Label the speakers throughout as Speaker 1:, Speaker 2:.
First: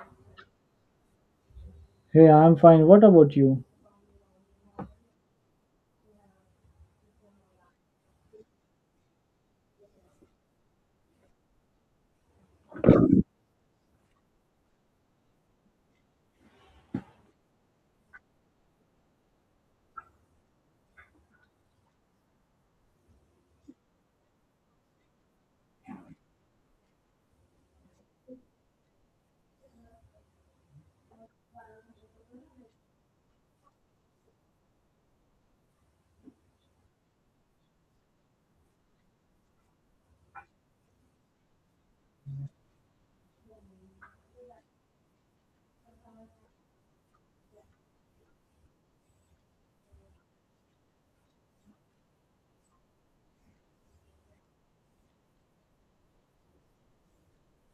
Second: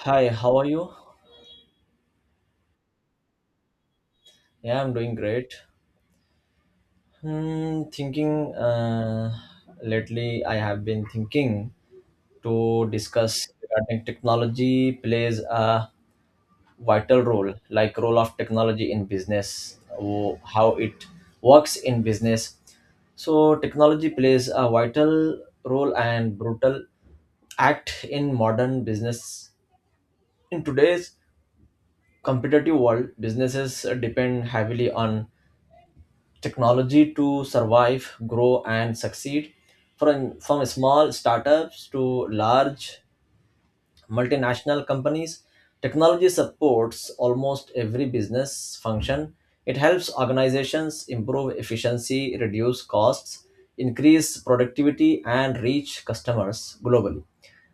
Speaker 1: Hi, how are you?
Speaker 2: Hey, I'm fine. What about you?
Speaker 1: Yeah, I'm doing great. Hmm, thinking lately, I have been thinking to discuss regarding technology plays a vital role, like role of technology in business, how it works in business. So technology plays a vital role and brutal act in modern business. In today's competitive world, businesses depend heavily on technology to survive, grow, and succeed. From small startups to large multinational companies, technology supports almost every business function. It helps organizations improve efficiency, reduce costs, increase productivity, and reach customers globally.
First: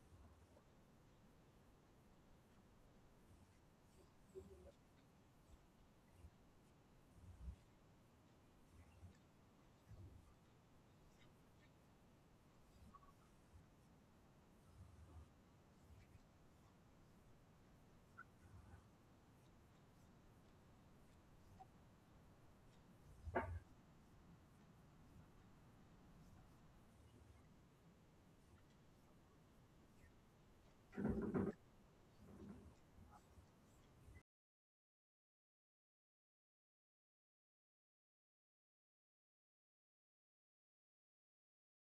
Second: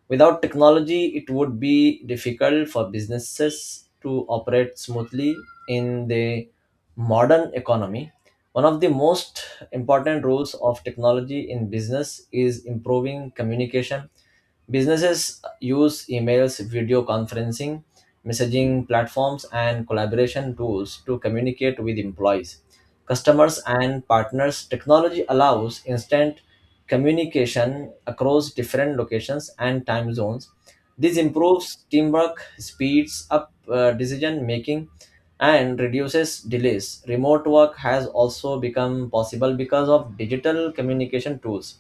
Speaker 1: Without technology, it would be difficult for businesses to operate smoothly in the modern economy. One of the most important roles of technology in business is improving communication. Businesses use emails, video conferencing, messaging platforms, and collaboration tools to communicate with employees, customers, and partners. Technology allows instant communication across different locations and time zones. This improves teamwork, speeds up decision making, and reduces delays. Remote work has also become possible because of digital communication tools.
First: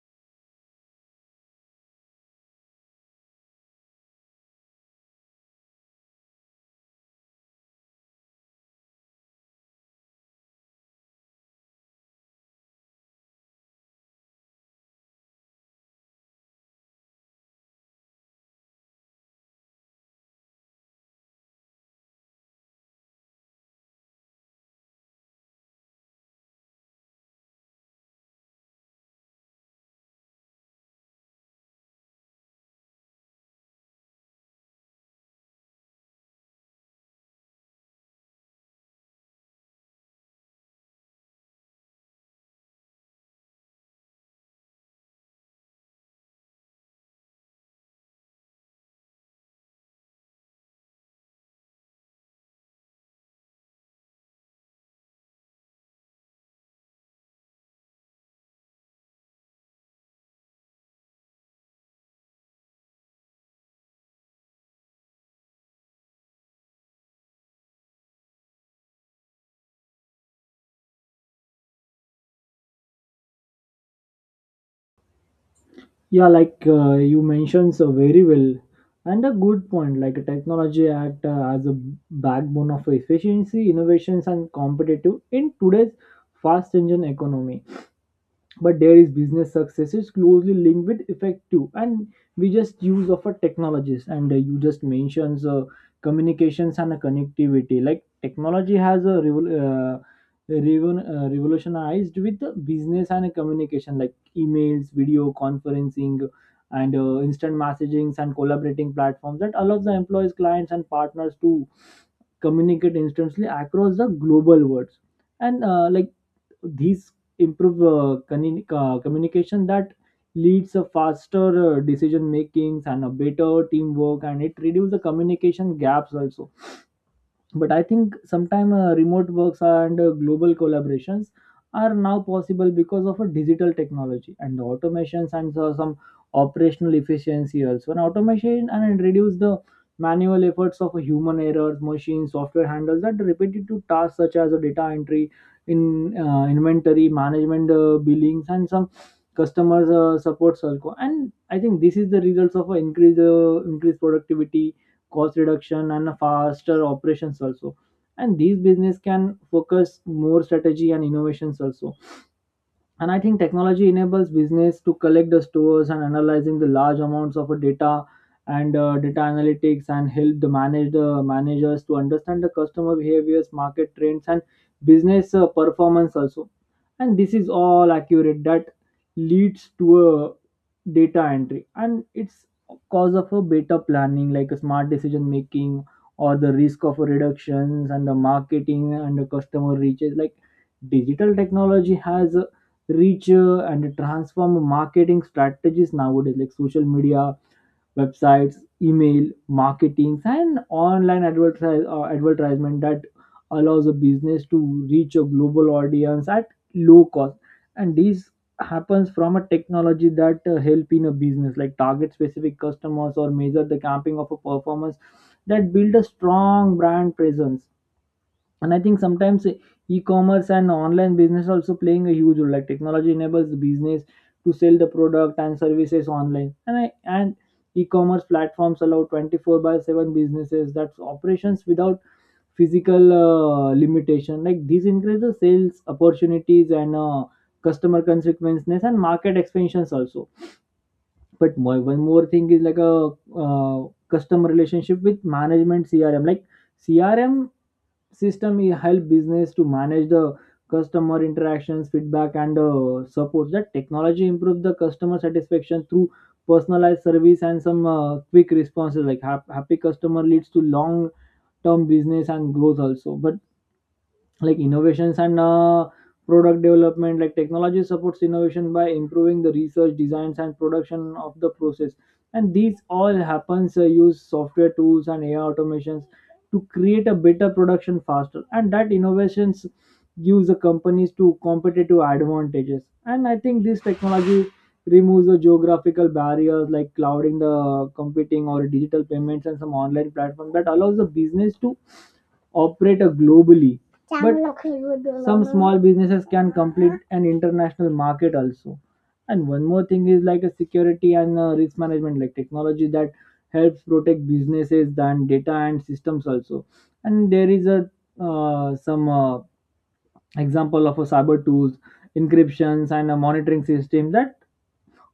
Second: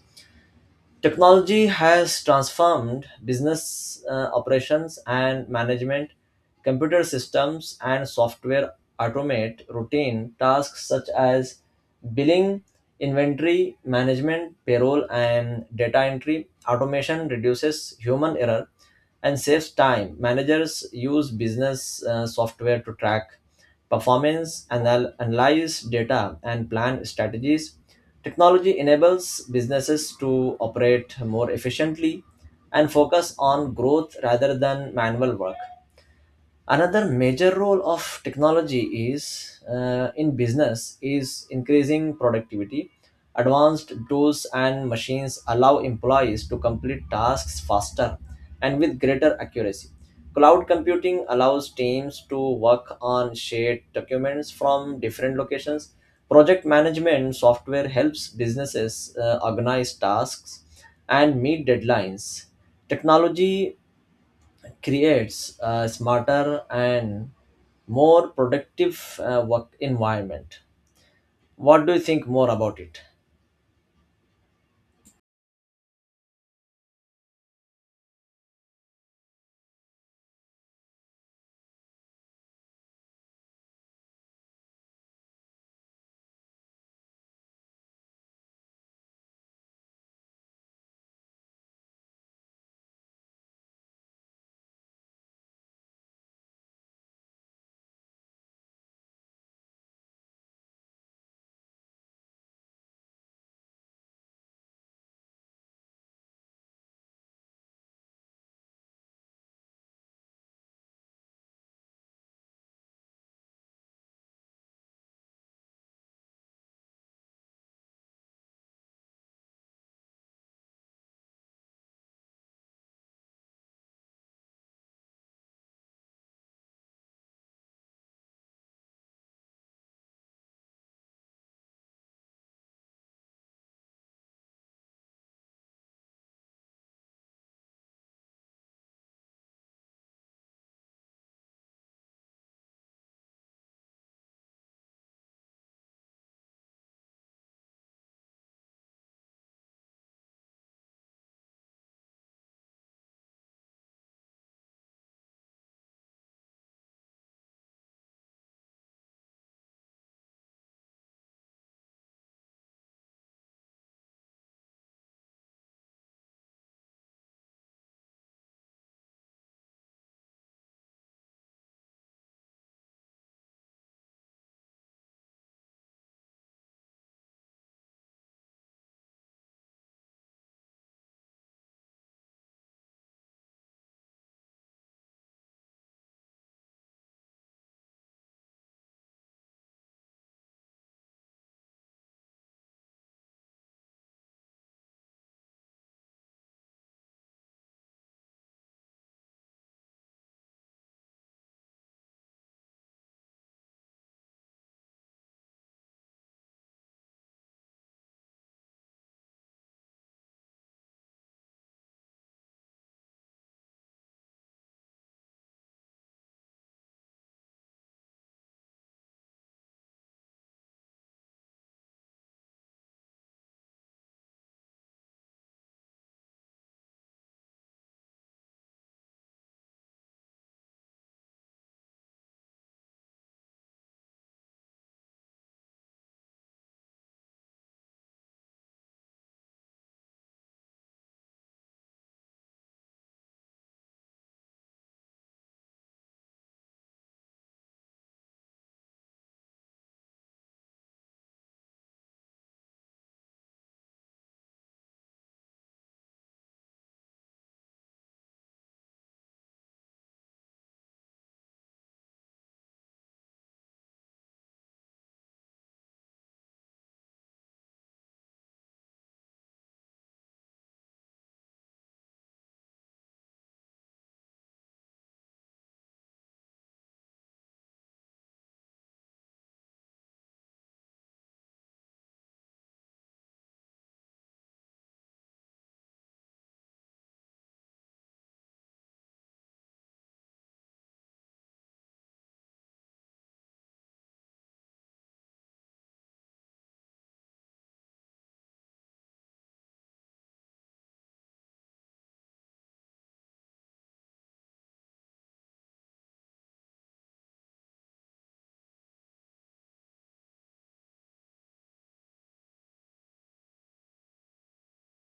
Speaker 1: Technology has transformed business operations and management. Computer systems and software automate routine tasks such as billing, inventory management, payroll, and data entry. Automation reduces human error and saves time. Managers use business software to track performance, analyze data, and plan strategies. Technology enables businesses to operate more efficiently and focus on growth rather than manual work. Another major role of technology is in business is increasing productivity. Advanced tools and machines allow employees to complete tasks faster and with greater accuracy. Cloud computing allows teams to work on shared documents from different locations. Project management software helps businesses organize tasks and meet deadlines. Technology creates a smarter and more productive work environment. What do you think more about it?
Speaker 2: Yeah, like you mentioned so very well, and a good point. Like technology act as a backbone of efficiency, innovations, and competitive in today's fast engine economy. But there is business success is closely linked with effective and we just use of a technologies and you just mentions communications and connectivity like technology has revolutionized with the business and communication like emails, video conferencing and instant messagings and collaborating platforms that allows the employees, clients and partners to communicate instantly across the global worlds and like these improve communication that leads a faster decision makings and a better teamwork, and it reduces the communication gaps also. But I think sometime remote works and global collaborations are now possible because of a digital technology and the automations, and so some operational efficiency also, and automation, and it reduce the manual efforts of a human errors. Machine software handles that repetitive tasks such as a data entry, in inventory management, billings, and some customers support circle. And I think this is the results of a increased productivity, cost reduction, and faster operations also. And these business can focus more strategy and innovations also. And I think technology enables business to collect the stores and analyzing the large amounts of data, and data analytics and help the managers to understand the customer behaviors, market trends, and business performance also. And this is all accurate that leads to a data entry, and it's cause of a better planning, like a smart decision making or the risk of reductions, and the marketing and the customer reaches. Like digital technology has reach and transform marketing strategies nowadays, like social media, websites, email marketing, and online advertisement that allows a business to reach a global audience at low cost. And this happens from a technology that help in a business like target specific customers or measure the camping of a performance that build a strong brand presence. And I think sometimes e- commerce and online business also playing a huge role. Like technology enables the business to sell the product and services online, and e-commerce platforms allow 24 by 7 businesses that's operations without physical limitation. Like these increase the sales opportunities and customer consequences and market expansions also. But one more thing is like a customer relationship with management, CRM. Like CRM system help business to manage the customer interactions, feedback, and support. That technology improve the customer satisfaction through personalized service and some quick responses. Like happy customer leads to long term business and growth also. But like innovations and product development, like technology supports innovation by improving the research designs and production of the process. And these all happens use software tools and AI automations to create a better production faster, and that innovations gives the companies to competitive advantages. And I think this technology removes the geographical barriers, like clouding the computing, or digital payments and some online platform that allows the business to operate globally. But some small businesses can complete an international market also. And one more thing is like a security and risk management. Like technology that helps protect businesses and data and systems also. And there is a some example of a cyber tools, encryptions, and a monitoring system that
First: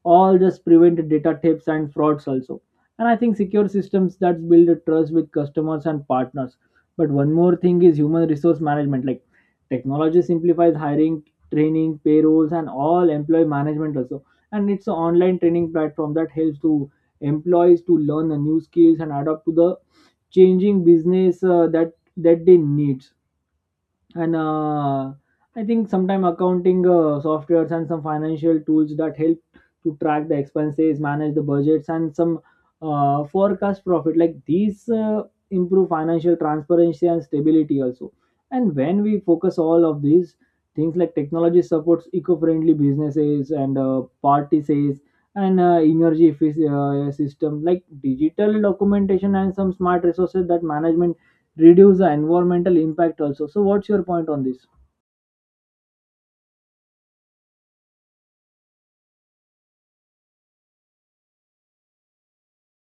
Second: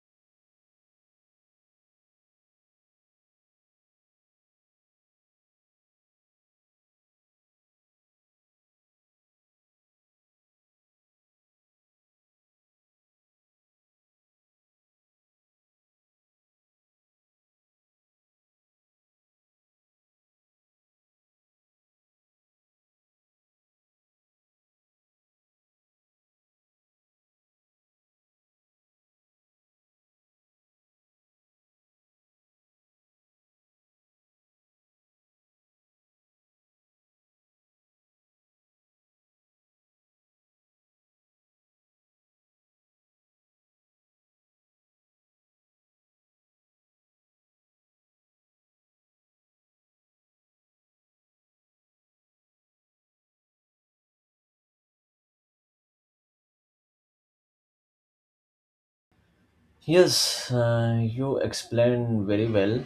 Speaker 2: all just prevent data thefts and frauds also. And I think secure systems that build a trust with customers and partners. But one more thing is human resource management. Like technology simplifies hiring, training, payrolls, and all employee management also. And it's an online training platform that helps to employees to learn the new skills and adapt to the changing business that they need. And I think sometime accounting softwares and some financial tools that help to track the expenses, manage the budgets, and some forecast profit. Like these improve financial transparency and stability also. And when we focus all of these things like technology supports eco-friendly businesses and parties, and energy system, like digital documentation and some smart resources that management reduce the environmental impact also. So what's your point on this?
Speaker 1: Yes, you explained very well.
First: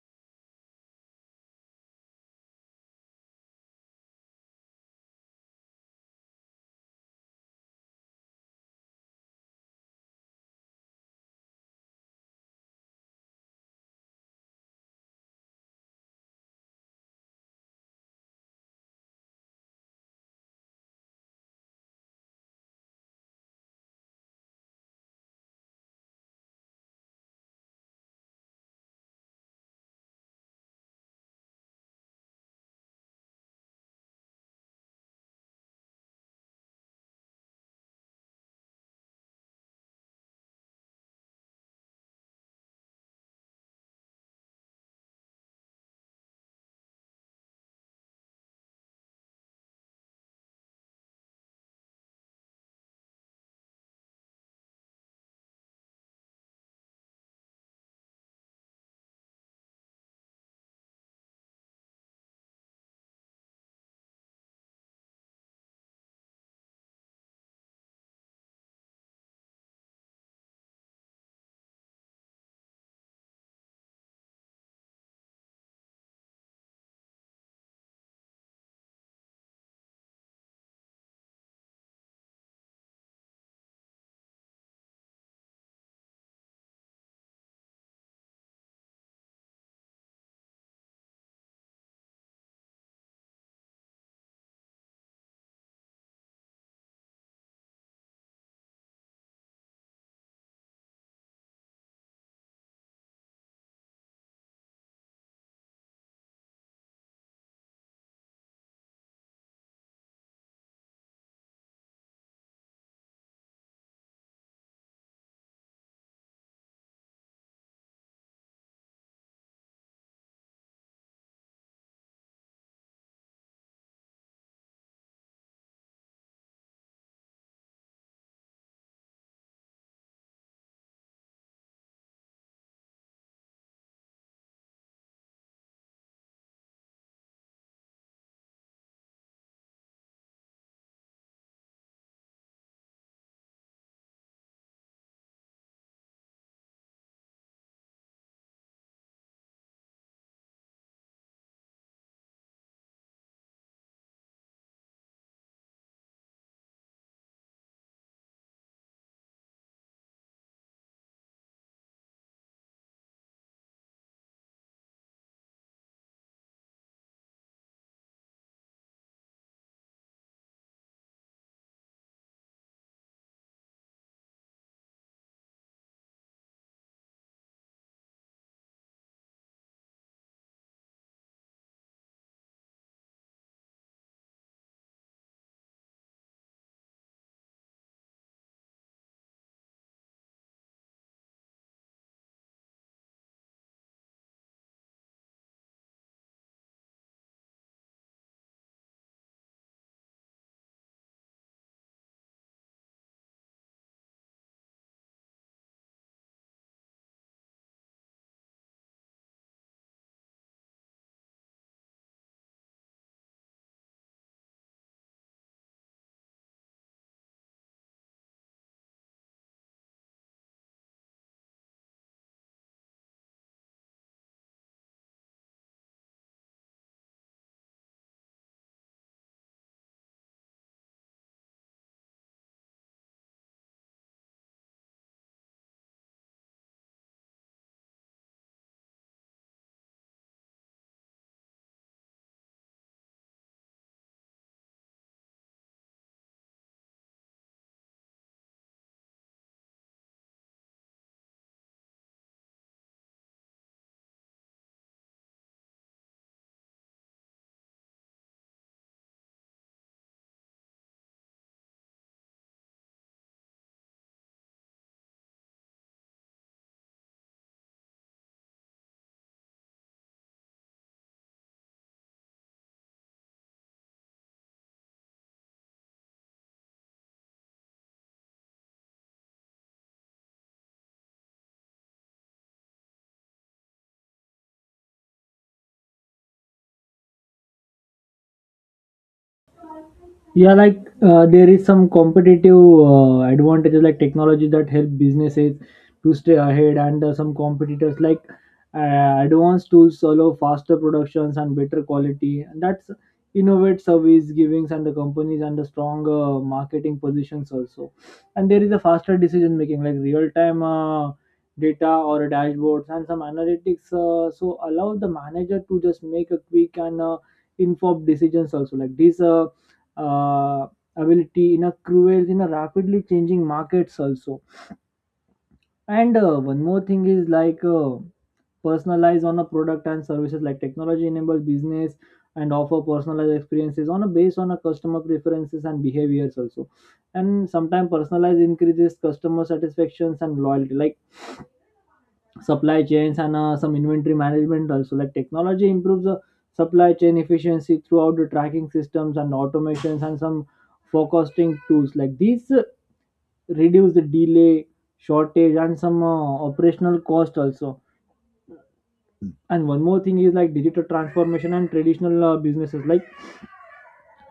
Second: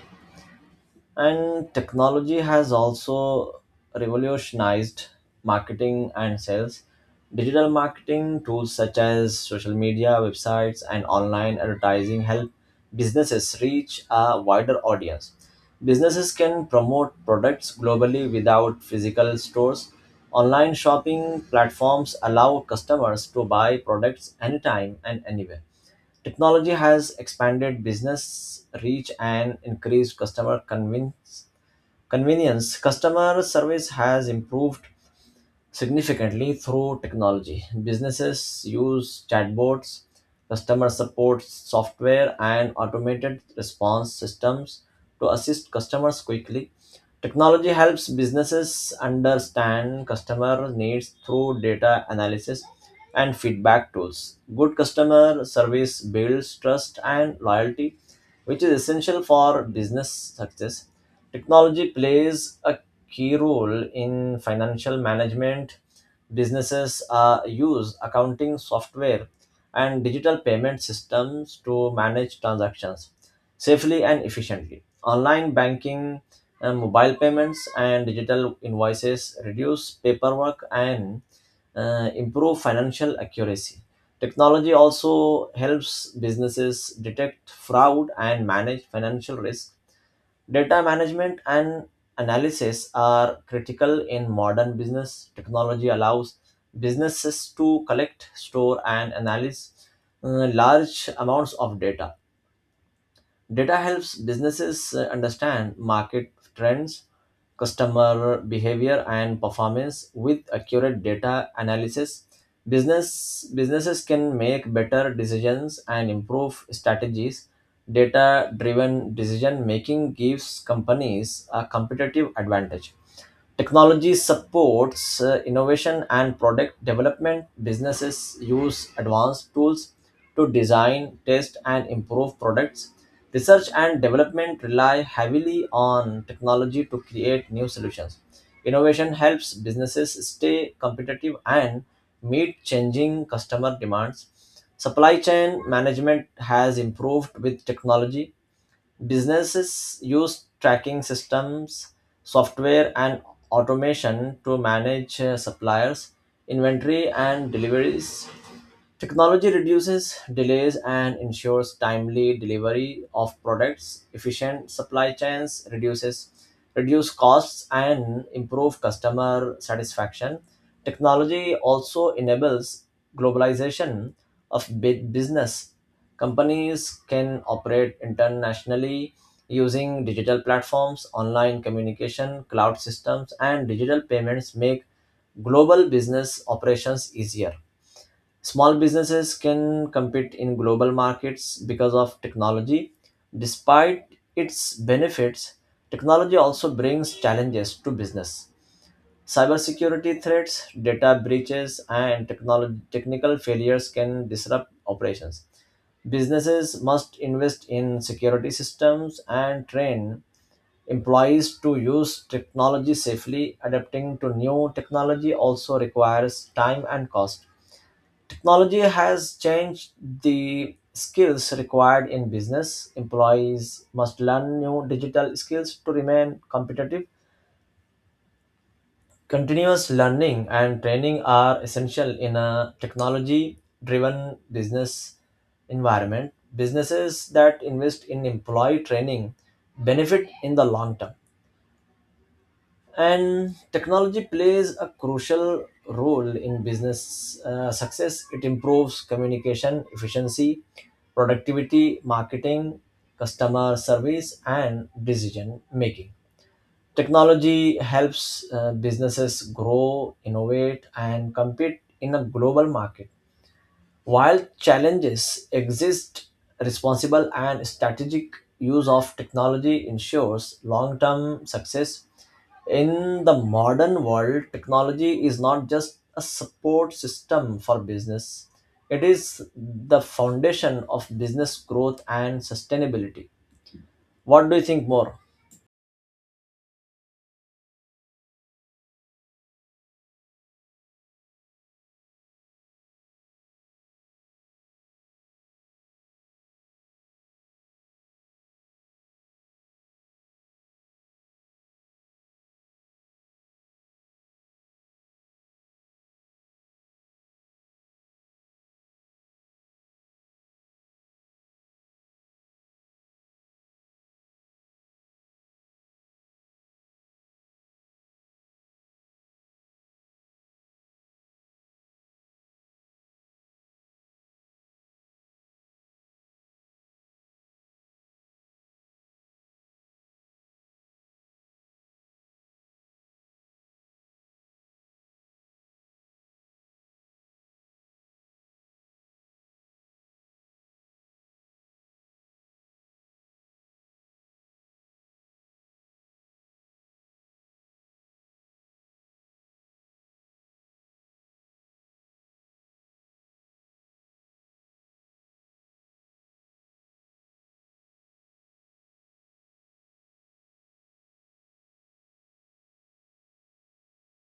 Speaker 1: And technology has also revolutionized marketing and sales. Digital marketing tools such as social media, websites, and online advertising help businesses reach a wider audience. Businesses can promote products globally without physical stores. Online shopping platforms allow customers to buy products anytime and anywhere. Technology has expanded business reach and increased convenience. Customer service has improved significantly through technology. Businesses use chatbots, customer support software, and automated response systems to assist customers quickly. Technology helps businesses understand customer needs through data analysis and feedback tools. Good customer service builds trust and loyalty, which is essential for business success. Technology plays a key role in financial management. Businesses use accounting software and digital payment systems to manage transactions safely and efficiently. Online banking, mobile payments, and digital invoices reduce paperwork and improve financial accuracy. Technology also helps businesses detect fraud and manage financial risk. Data management and analysis are critical in modern business. Technology allows businesses to collect, store, and analyze large amounts of data. Data helps businesses understand market trends, customer behavior, and performance. With accurate data analysis, businesses can make better decisions and improve strategies. Data-driven decision making gives companies a competitive advantage. Technology supports innovation and product development. Businesses use advanced tools to design, test, and improve products. Research and development rely heavily on technology to create new solutions. Innovation helps businesses stay competitive and meet changing customer demands. Supply chain management has improved with technology. Businesses use tracking systems, software, and automation to manage suppliers, inventory, and deliveries. Technology reduces delays and ensures timely delivery of products. Efficient supply chains reduce costs and improve customer satisfaction. Technology also enables globalization of business. Companies can operate internationally using digital platforms, online communication, cloud systems, and digital payments make global business operations easier. Small businesses can compete in global markets because of technology. Despite its benefits, technology also brings challenges to business. Cybersecurity threats, data breaches, and technical failures can disrupt operations. Businesses must invest in security systems and train employees to use technology safely. Adapting to new technology also requires time and cost. Technology has changed the skills required in business. Employees must learn new digital skills to remain competitive. Continuous learning and training are essential in a technology driven business environment. Businesses that invest in employee training benefit in the long term. And technology plays a crucial role in business success. It improves communication, efficiency, productivity, marketing, customer service, and decision making. Technology helps businesses grow, innovate, and compete in a global market. While challenges exist, responsible and strategic use of technology ensures long term success. In the modern world, technology is not just a support system for business, it is the foundation of business growth and sustainability. What do you think more?
Speaker 2: Yeah, like there is some competitive advantages like technology that help businesses to stay ahead, and some competitors. Like advanced tools allow faster productions and better quality, and that's innovate service givings and the companies and the stronger marketing positions also. And there is a faster decision making like real time data or dashboards and some analytics, so allow the manager to just make a quick and informed decisions also like this. Uh, Ability in a cruel in a rapidly changing markets also. And one more thing is like personalize on a product and services. Like technology enable business and offer personalized experiences on a based on a customer preferences and behaviors also. And sometimes personalized increases customer satisfactions and loyalty, like supply chains and some inventory management also. Like technology improves the supply chain efficiency throughout the tracking systems and automations and some forecasting tools. Like these reduce the delay, shortage, and some operational cost also. And one more thing is like digital transformation and traditional businesses. Like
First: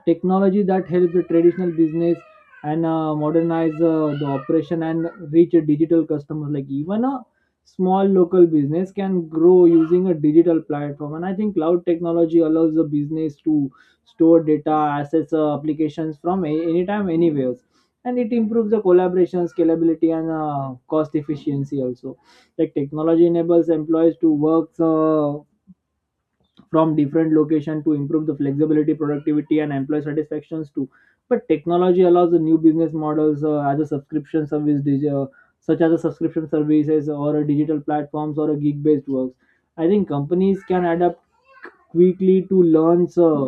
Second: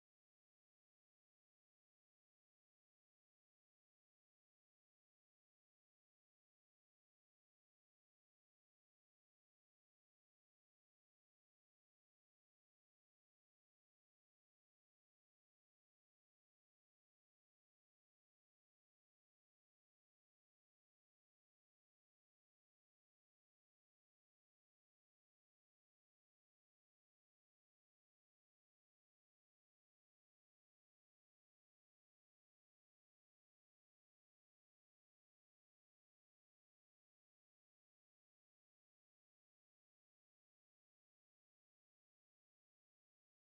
Speaker 2: technology that helps the traditional business and modernize the operation and reach a digital customers. Like even a small local business can grow using a digital platform. And I think cloud technology allows the business to store data, assets, applications from anytime anywhere, and it improves the collaboration, scalability, and cost efficiency also. Like technology enables employees to work from different location to improve the flexibility, productivity, and employee satisfactions too. But technology allows the new business models as a subscription service dig- such as a subscription services, or a digital platforms, or a gig based works. I think companies can adapt quickly to learn uh,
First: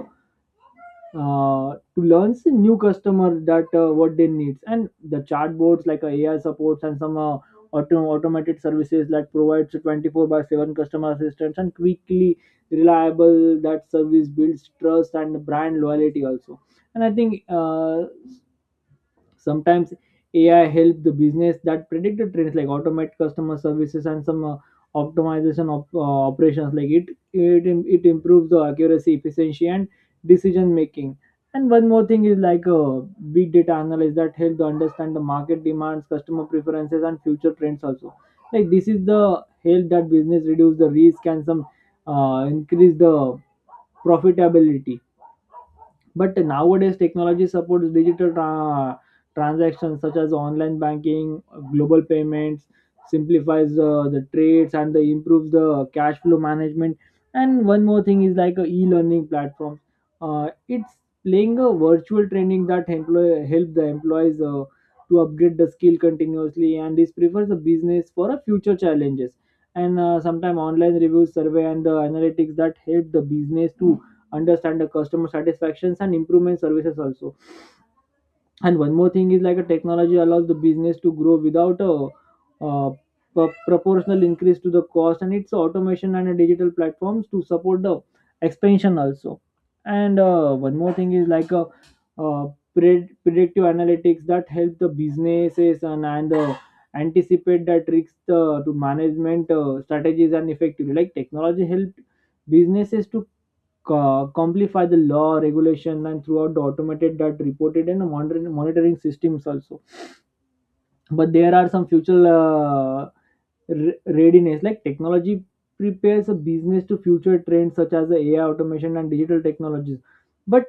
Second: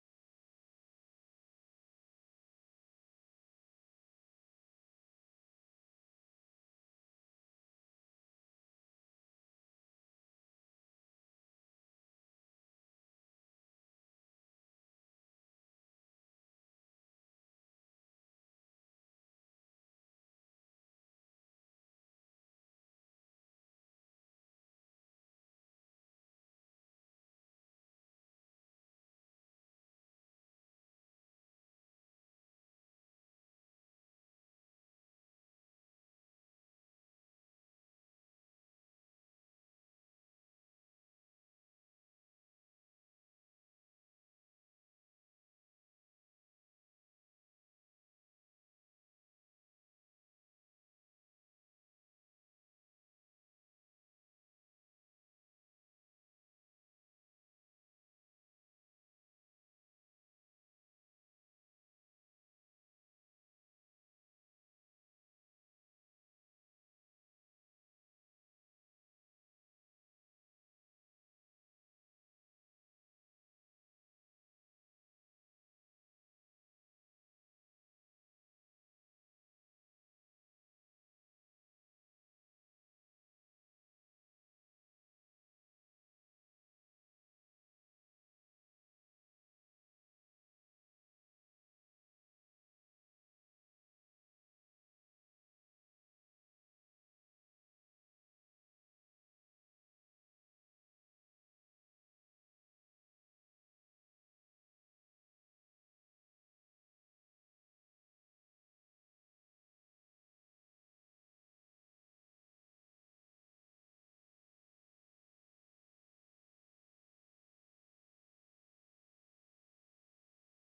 Speaker 2: uh, to learn the new customer that what they needs. And the chatbots, like AI supports and some automated services that provides 24 by 7 customer assistance, and quickly reliable that service builds trust and brand loyalty also. And I think sometimes AI help the business that predict the trends, like automate customer services and some optimization of operations. Like it improves the accuracy, efficiency, and decision making. And one more thing is like big data analysis that help to understand the market demands, customer preferences, and future trends also. Like this is the help that business reduce the risk, and some increase the profitability. But nowadays, technology supports transactions such as online banking, global payments, simplifies the trades, and improves the cash flow management. And one more thing is like a e-learning platform. It's playing a virtual training that help the employees to upgrade the skill continuously, and this prefers the business for a future challenges. And sometimes online reviews, survey, and the analytics that help the business to understand the customer satisfactions and improvement services also. And one more thing is like a technology allows the business to grow without a uh, proportional increase to the cost, and its automation and a digital platforms to support the expansion also. And one more thing is like a uh, predictive analytics that help the businesses and the anticipate that risks to management strategies and effectively. Like technology helped businesses to complify the law regulation and throughout the automated that reported and monitoring systems also. But there are some future readiness. Like technology prepares a business to future trends such as the AI automation and digital technologies. But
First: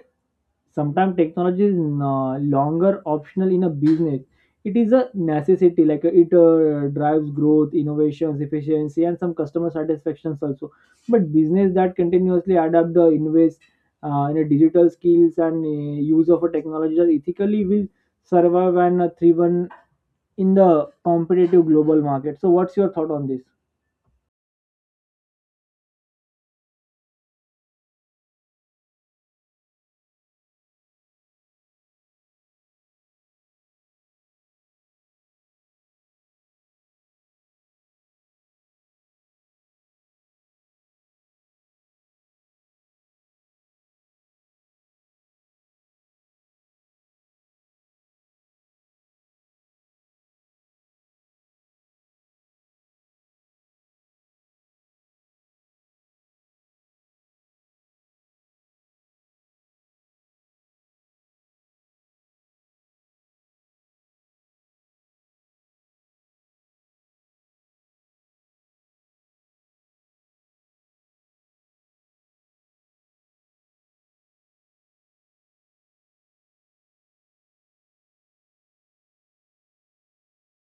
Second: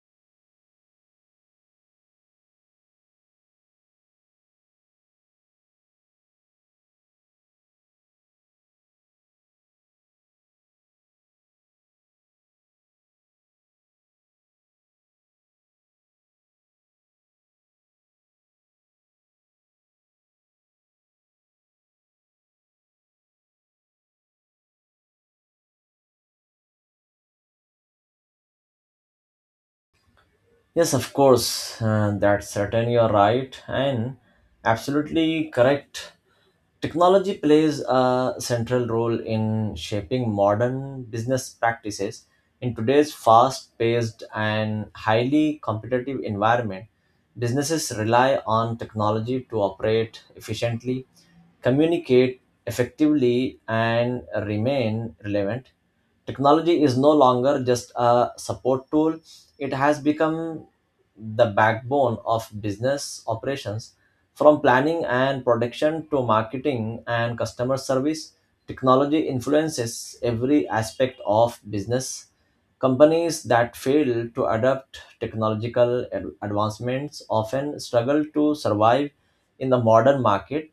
Speaker 2: sometimes technology is no longer optional in a business, it is a necessity. Like it drives growth, innovations, efficiency, and some customer satisfactions also. But business that continuously adapt the invest in a digital skills and use of a technology that ethically will survive and thrive in the competitive global market. So what's your thought on this?
Speaker 1: Yes, of course, that's certain, you're right and absolutely correct. Technology plays a central role in shaping modern business practices. In today's fast paced and highly competitive environment, businesses rely on technology to operate efficiently, communicate effectively, and remain relevant. Technology is no longer just a support tool, it has become the backbone of business operations. From planning and production to marketing and customer service, technology influences every aspect of business. Companies that fail to adapt technological advancements often struggle to survive in the modern market.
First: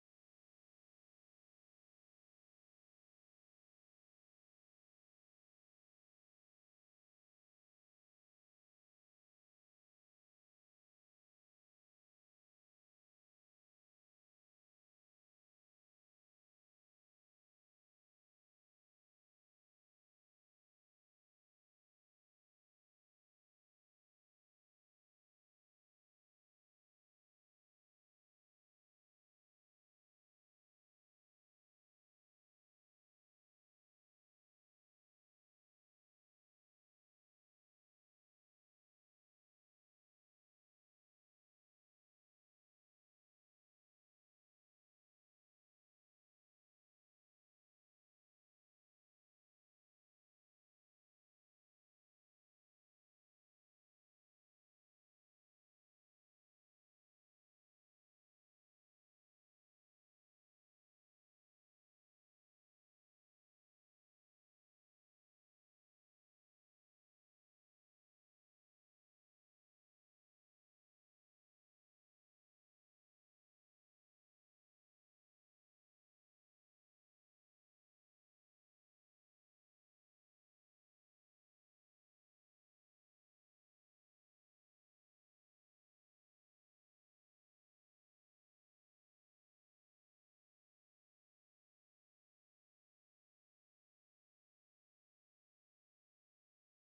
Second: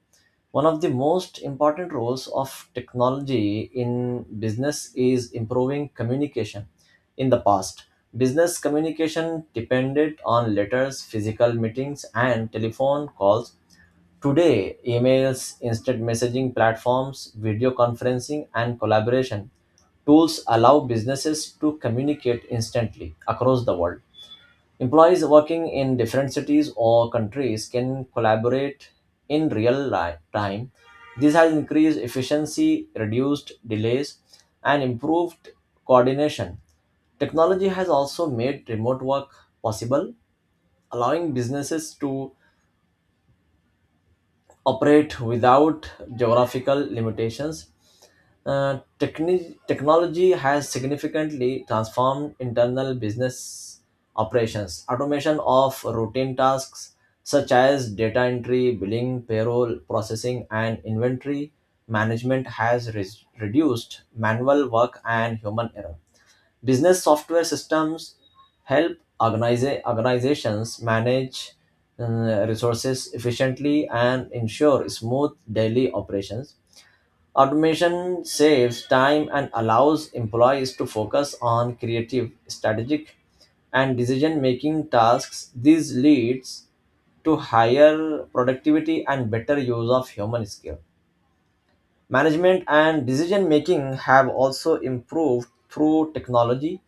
Speaker 1: One of the most important roles of technology in business is improving communication. In the past, business communication depended on letters, physical meetings, and telephone calls. Today, emails, instant messaging platforms, video conferencing, and collaboration tools allow businesses to communicate instantly across the world. Employees working in different cities or countries can collaborate in real time. This has increased efficiency, reduced delays, and improved coordination. Technology has also made remote work possible, allowing businesses to operate without geographical limitations. Technology has significantly transformed internal business operations. Automation of routine tasks such as data entry, billing, payroll processing, and inventory management has reduced manual work and human error. Business software systems help organizations manage resources efficiently and ensure smooth daily operations. Automation saves time and allows employees to focus on creative, strategic, and decision making tasks. This leads to higher productivity and better use of human skill. Management and decision making have also improved through technology.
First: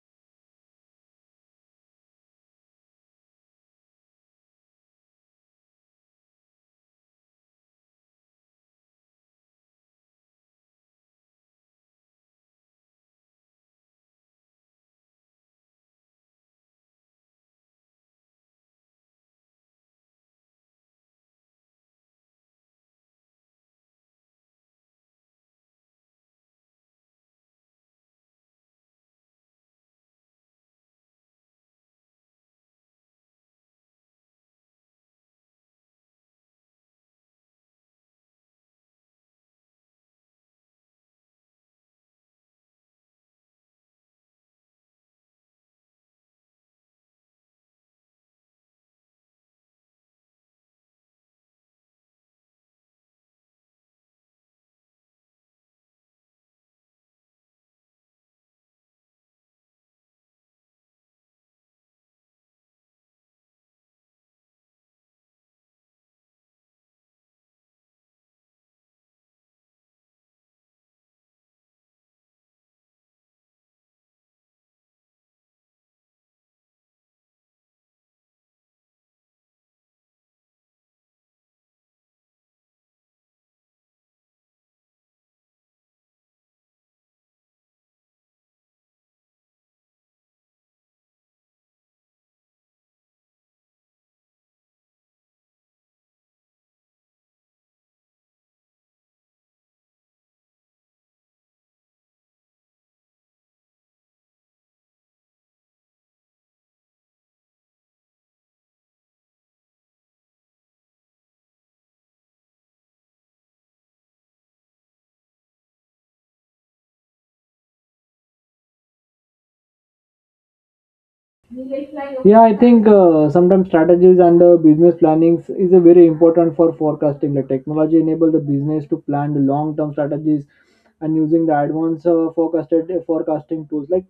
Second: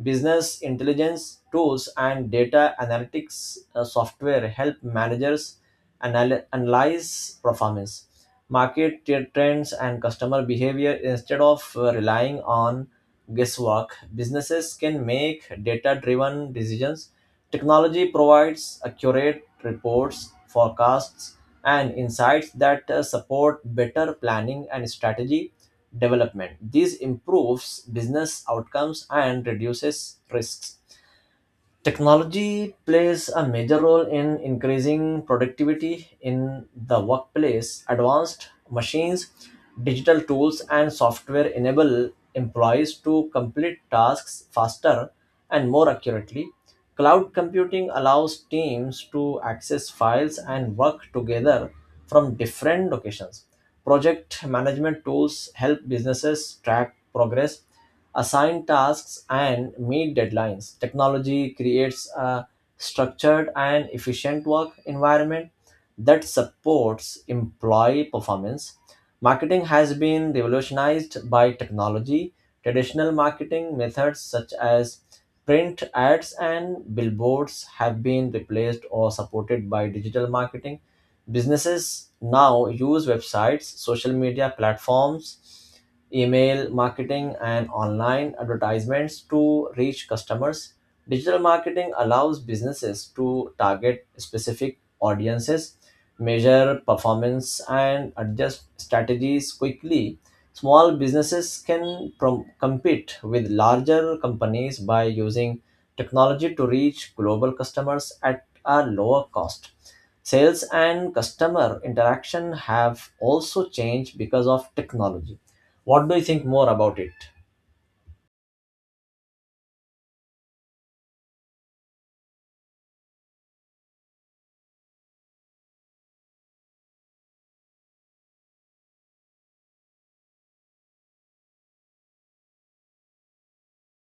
Speaker 1: Business intelligence tools and data analytics software help managers analyze performance, market tier trends, and customer behavior instead of relying on guesswork. Businesses can make data driven decisions. Technology provides accurate reports, forecasts, and insights that support better planning and strategy development. This improves business outcomes and reduces risks. Technology plays a major role in increasing productivity in the workplace. Advanced machines, digital tools, and software enable employees to complete tasks faster and more accurately. Cloud computing allows teams to access files and work together from different locations. Project management tools help businesses track progress, assign tasks, and meet deadlines. Technology creates a structured and efficient work environment that supports employee performance. Marketing has been revolutionized by technology. Traditional marketing methods such as print ads and billboards have been replaced or supported by digital marketing. Businesses now use websites, social media platforms, email marketing, and online advertisements to reach customers. Digital marketing allows businesses to target specific audiences, measure performance, and adjust strategies quickly. Small businesses can compete with larger companies by using technology to reach global customers at a lower cost. Sales and customer interaction have also changed because of technology. What do you think more about it?
Speaker 2: Yeah, I think sometimes strategies and business planning is a very important for forecasting. The technology enable the business to plan the long term strategies and using the advanced forecasted forecasting tools, like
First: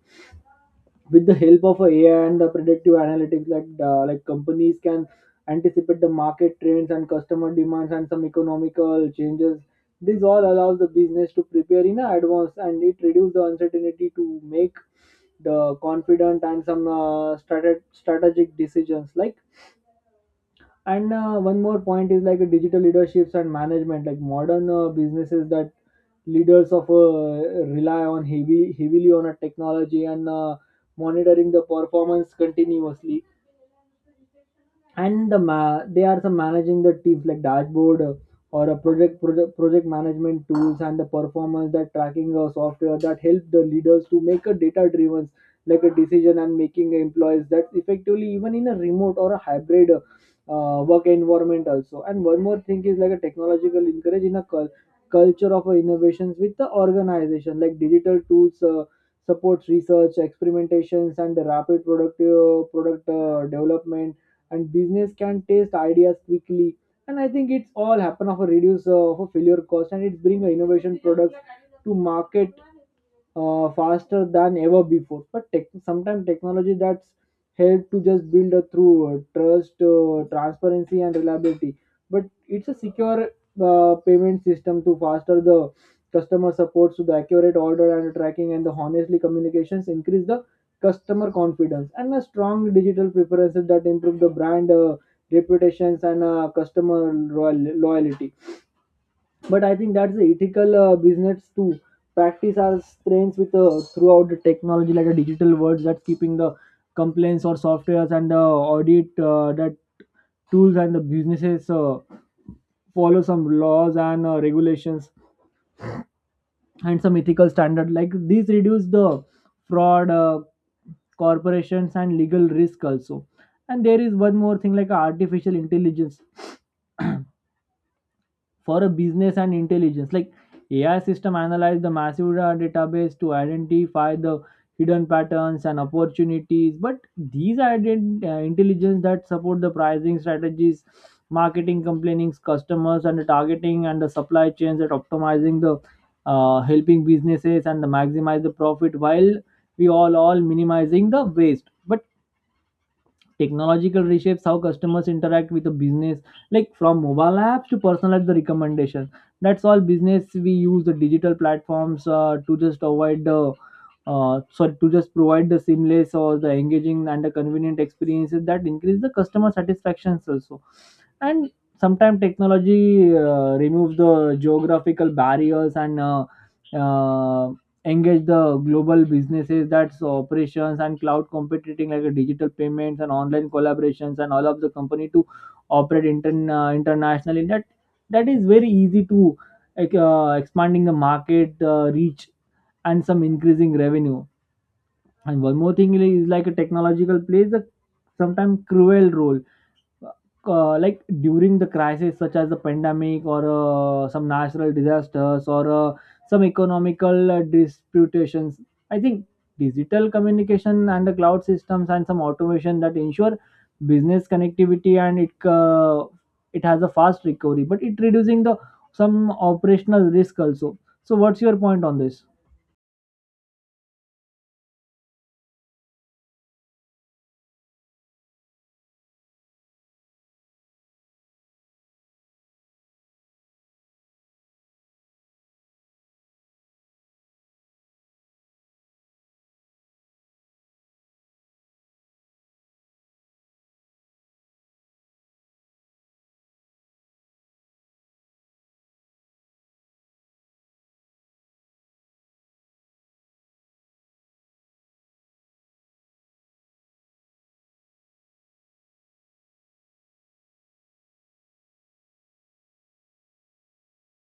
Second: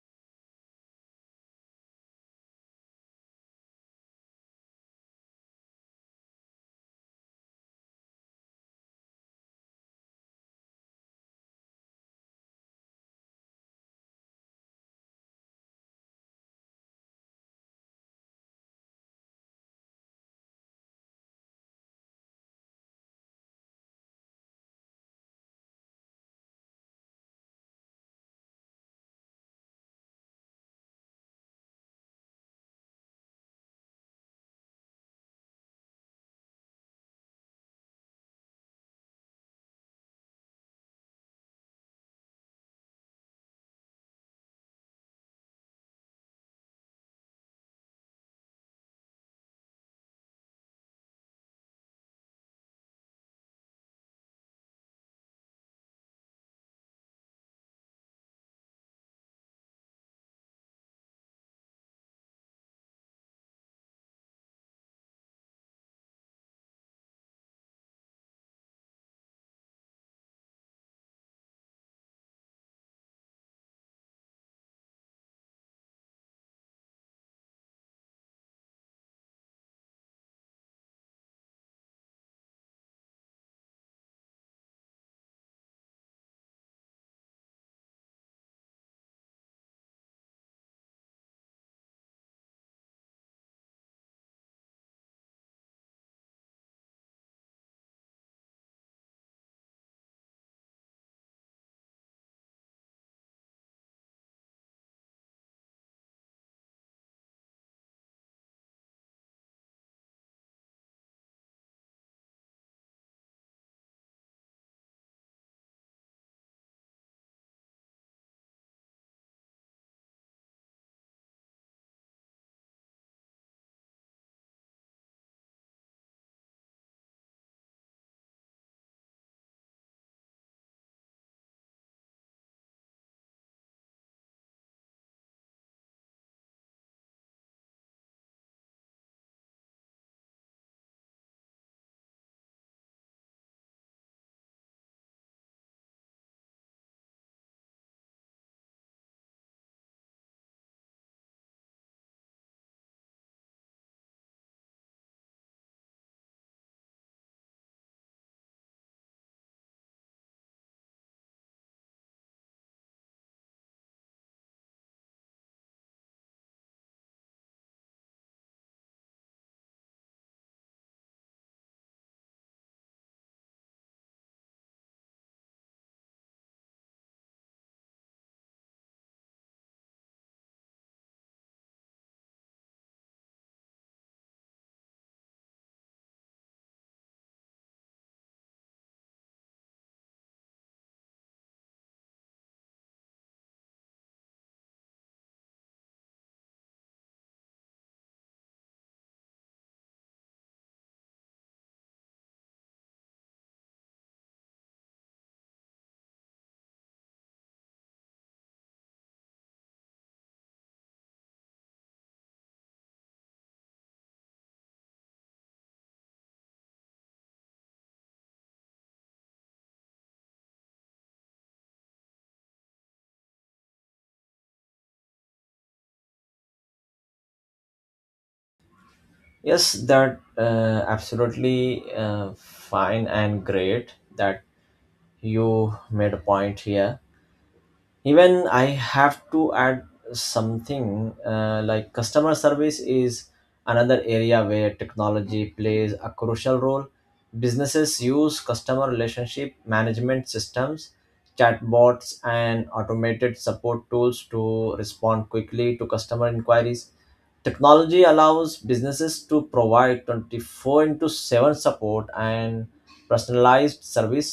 Speaker 2: with the help of AI and the predictive analytics, like companies can anticipate the market trends and customer demands and some economical changes. This all allows the business to prepare in advance, and it reduces the uncertainty to make the confident and some strategic decisions. Like and one more point is like digital leaderships and management, like modern businesses that leaders of rely on heavy heavily on a technology and monitoring the performance continuously, and they are some managing the teams like dashboard, or a project management tools and the performance that tracking software that help the leaders to make a data driven like a decision and making employees that effectively even in a remote or a hybrid work environment also. And one more thing is like a technological encourage in a culture of innovations with the organization, like digital tools supports research experimentations and the rapid product development, and business can test ideas quickly. And I think it's all happen of a reduce of a failure cost, and it's bring a innovation products to market faster than ever before. But sometimes technology that's help to just build a through trust, transparency, and reliability. But it's a secure payment system to faster the customer supports to the accurate order and tracking, and the honestly communications increase the customer confidence, and a strong digital preferences that improve the brand reputations and customer loyalty. But I think that's the ethical business to practice our strengths with throughout the technology, like a digital words that's keeping the complaints or softwares and the audit that tools, and the businesses follow some laws and regulations and some ethical standard, like these reduce the fraud corporations and legal risk also. And there is one more thing like artificial intelligence for a business and intelligence, like AI system analyze the massive database to identify the hidden patterns and opportunities. But these are intelligence that support the pricing strategies, marketing complainings customers and the targeting and the supply chains that optimizing the helping businesses and the maximize the profit while we all minimizing the waste. But technological reshapes how customers interact with the business, like from mobile apps to personalize the recommendations. That's all business we use the digital platforms to just avoid the to just provide the seamless or the engaging and the convenient experiences that increase the customer satisfactions also. And sometimes technology removes the geographical barriers and uh, engage the global businesses that's operations and cloud computing, like a digital payments and online collaborations and all of the company to operate internationally, that is very easy to expanding the market reach and some increasing revenue. And one more thing is like a technological plays a sometimes cruel role, like during the crisis such as the pandemic or some natural disasters or some economical disputations. I think digital communication and the cloud systems and some automation that ensure business connectivity, and it has a fast recovery, but it reducing the some operational risk also. So what's your point on this?
Speaker 1: Yes, that absolutely fine and great that you made a point here. Even I have to add something like customer service is another area where technology plays a crucial role. Businesses use customer relationship management systems, chatbots, and automated support tools to respond quickly to customer inquiries. Technology allows businesses to provide 24 into 7 support and personalized service.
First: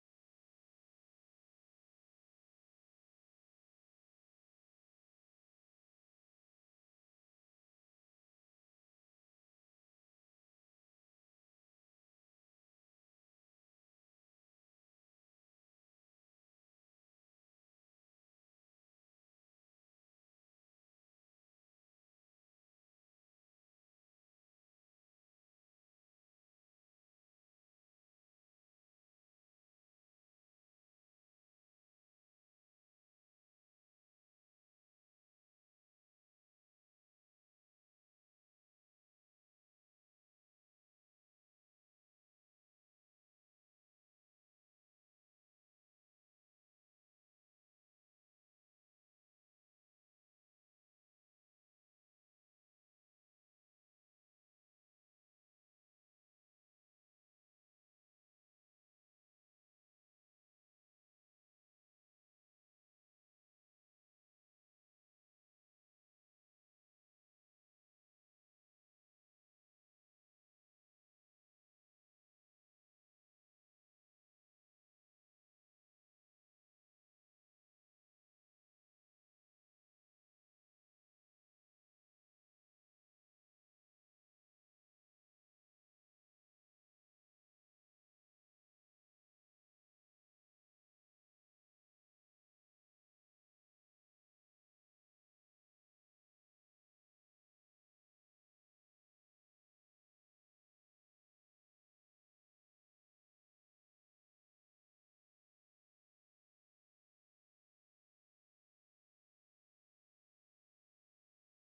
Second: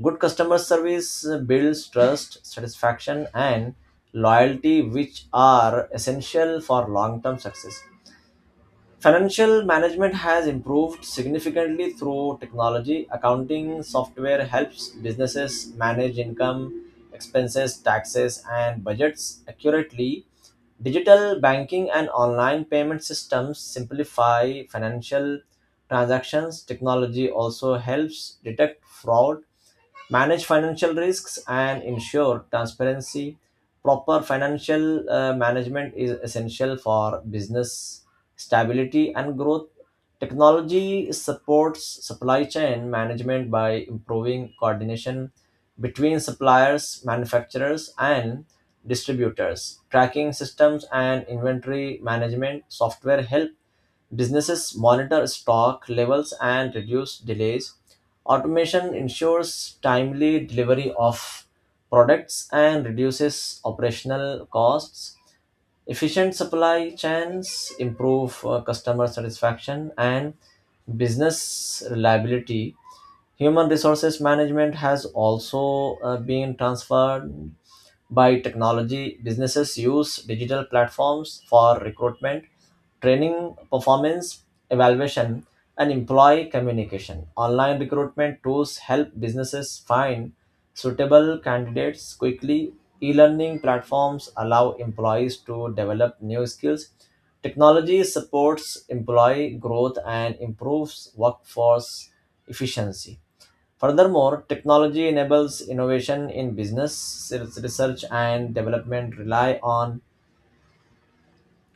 Speaker 1: Good customer service builds trust, satisfaction, and loyalty, which are essential for long term success. Financial management has improved significantly through technology. Accounting software helps businesses manage income, expenses, taxes, and budgets accurately. Digital banking and online payment systems simplify financial transactions. Technology also helps detect fraud, manage financial risks, and ensure transparency. Proper financial management is essential for business stability and growth. Technology supports supply chain management by improving coordination between suppliers, manufacturers, and distributors. Tracking systems and inventory management software help businesses monitor stock levels and reduce delays. Automation ensures timely delivery of products and reduces operational costs. Efficient supply chains improve customer satisfaction and business reliability. Human resources management has also been transformed by technology. Businesses use digital platforms for recruitment, training, performance evaluation, and employee communication. Online recruitment tools help businesses find suitable candidates quickly. E learning platforms allow employees to develop new skills. Technology supports employee growth and improves workforce efficiency. Furthermore, technology enables innovation in business. Its research and development rely on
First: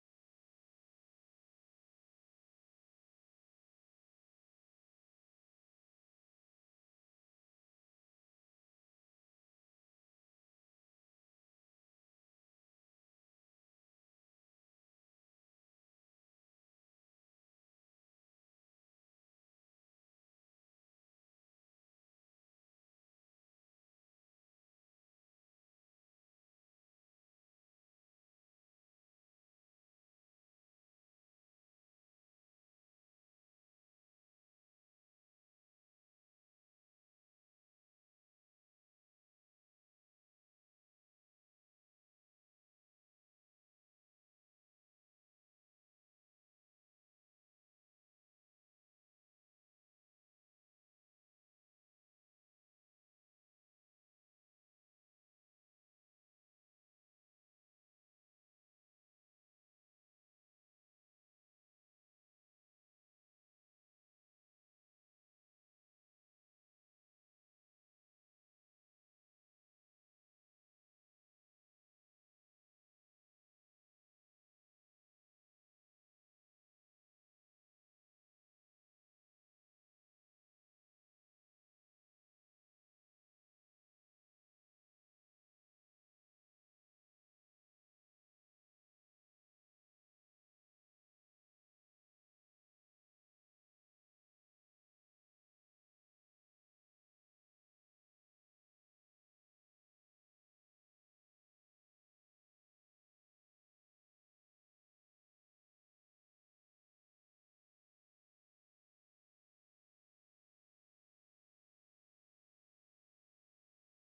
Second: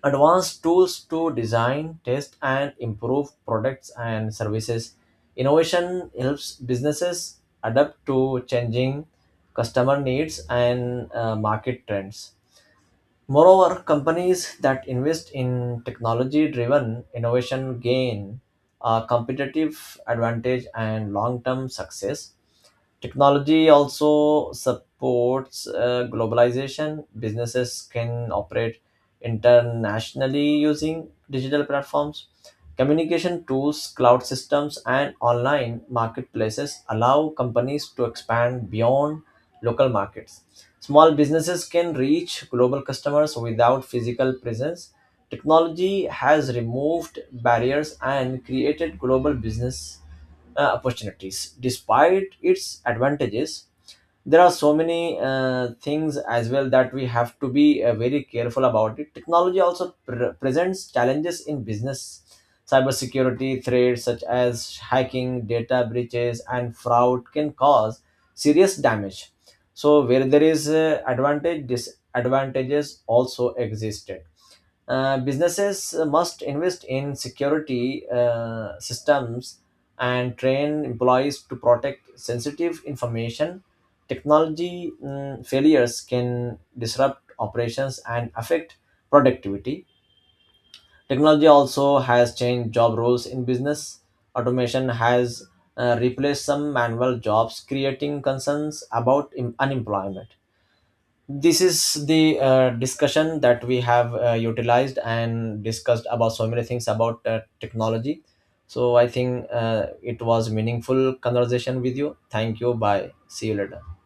Speaker 1: advanced tools to design, test, and improve products and services. Innovation helps businesses adapt to changing customer needs and market trends. Moreover, companies that invest in technology driven innovation gain a competitive advantage and long term success. Technology also supports globalization. Businesses can operate internationally using digital platforms. Communication tools, cloud systems, and online marketplaces allow companies to expand beyond local markets. Small businesses can reach global customers without physical presence. Technology has removed barriers and created global business opportunities. Despite its advantages, there are so many things as well that we have to be very careful about it. Technology also presents challenges in business. Cybersecurity threats such as hacking, data breaches, and fraud can cause serious damage. So where there is advantage, disadvantages also existed. Businesses must invest in security systems and train employees to protect sensitive information. Technology failures can disrupt operations and affect productivity. Technology also has changed job roles in business. Automation has replaced some manual jobs, creating concerns about unemployment. This is the discussion that we have utilized and discussed about so many things about technology. So I think it was meaningful conversation with you. Thank you, bye, see you later.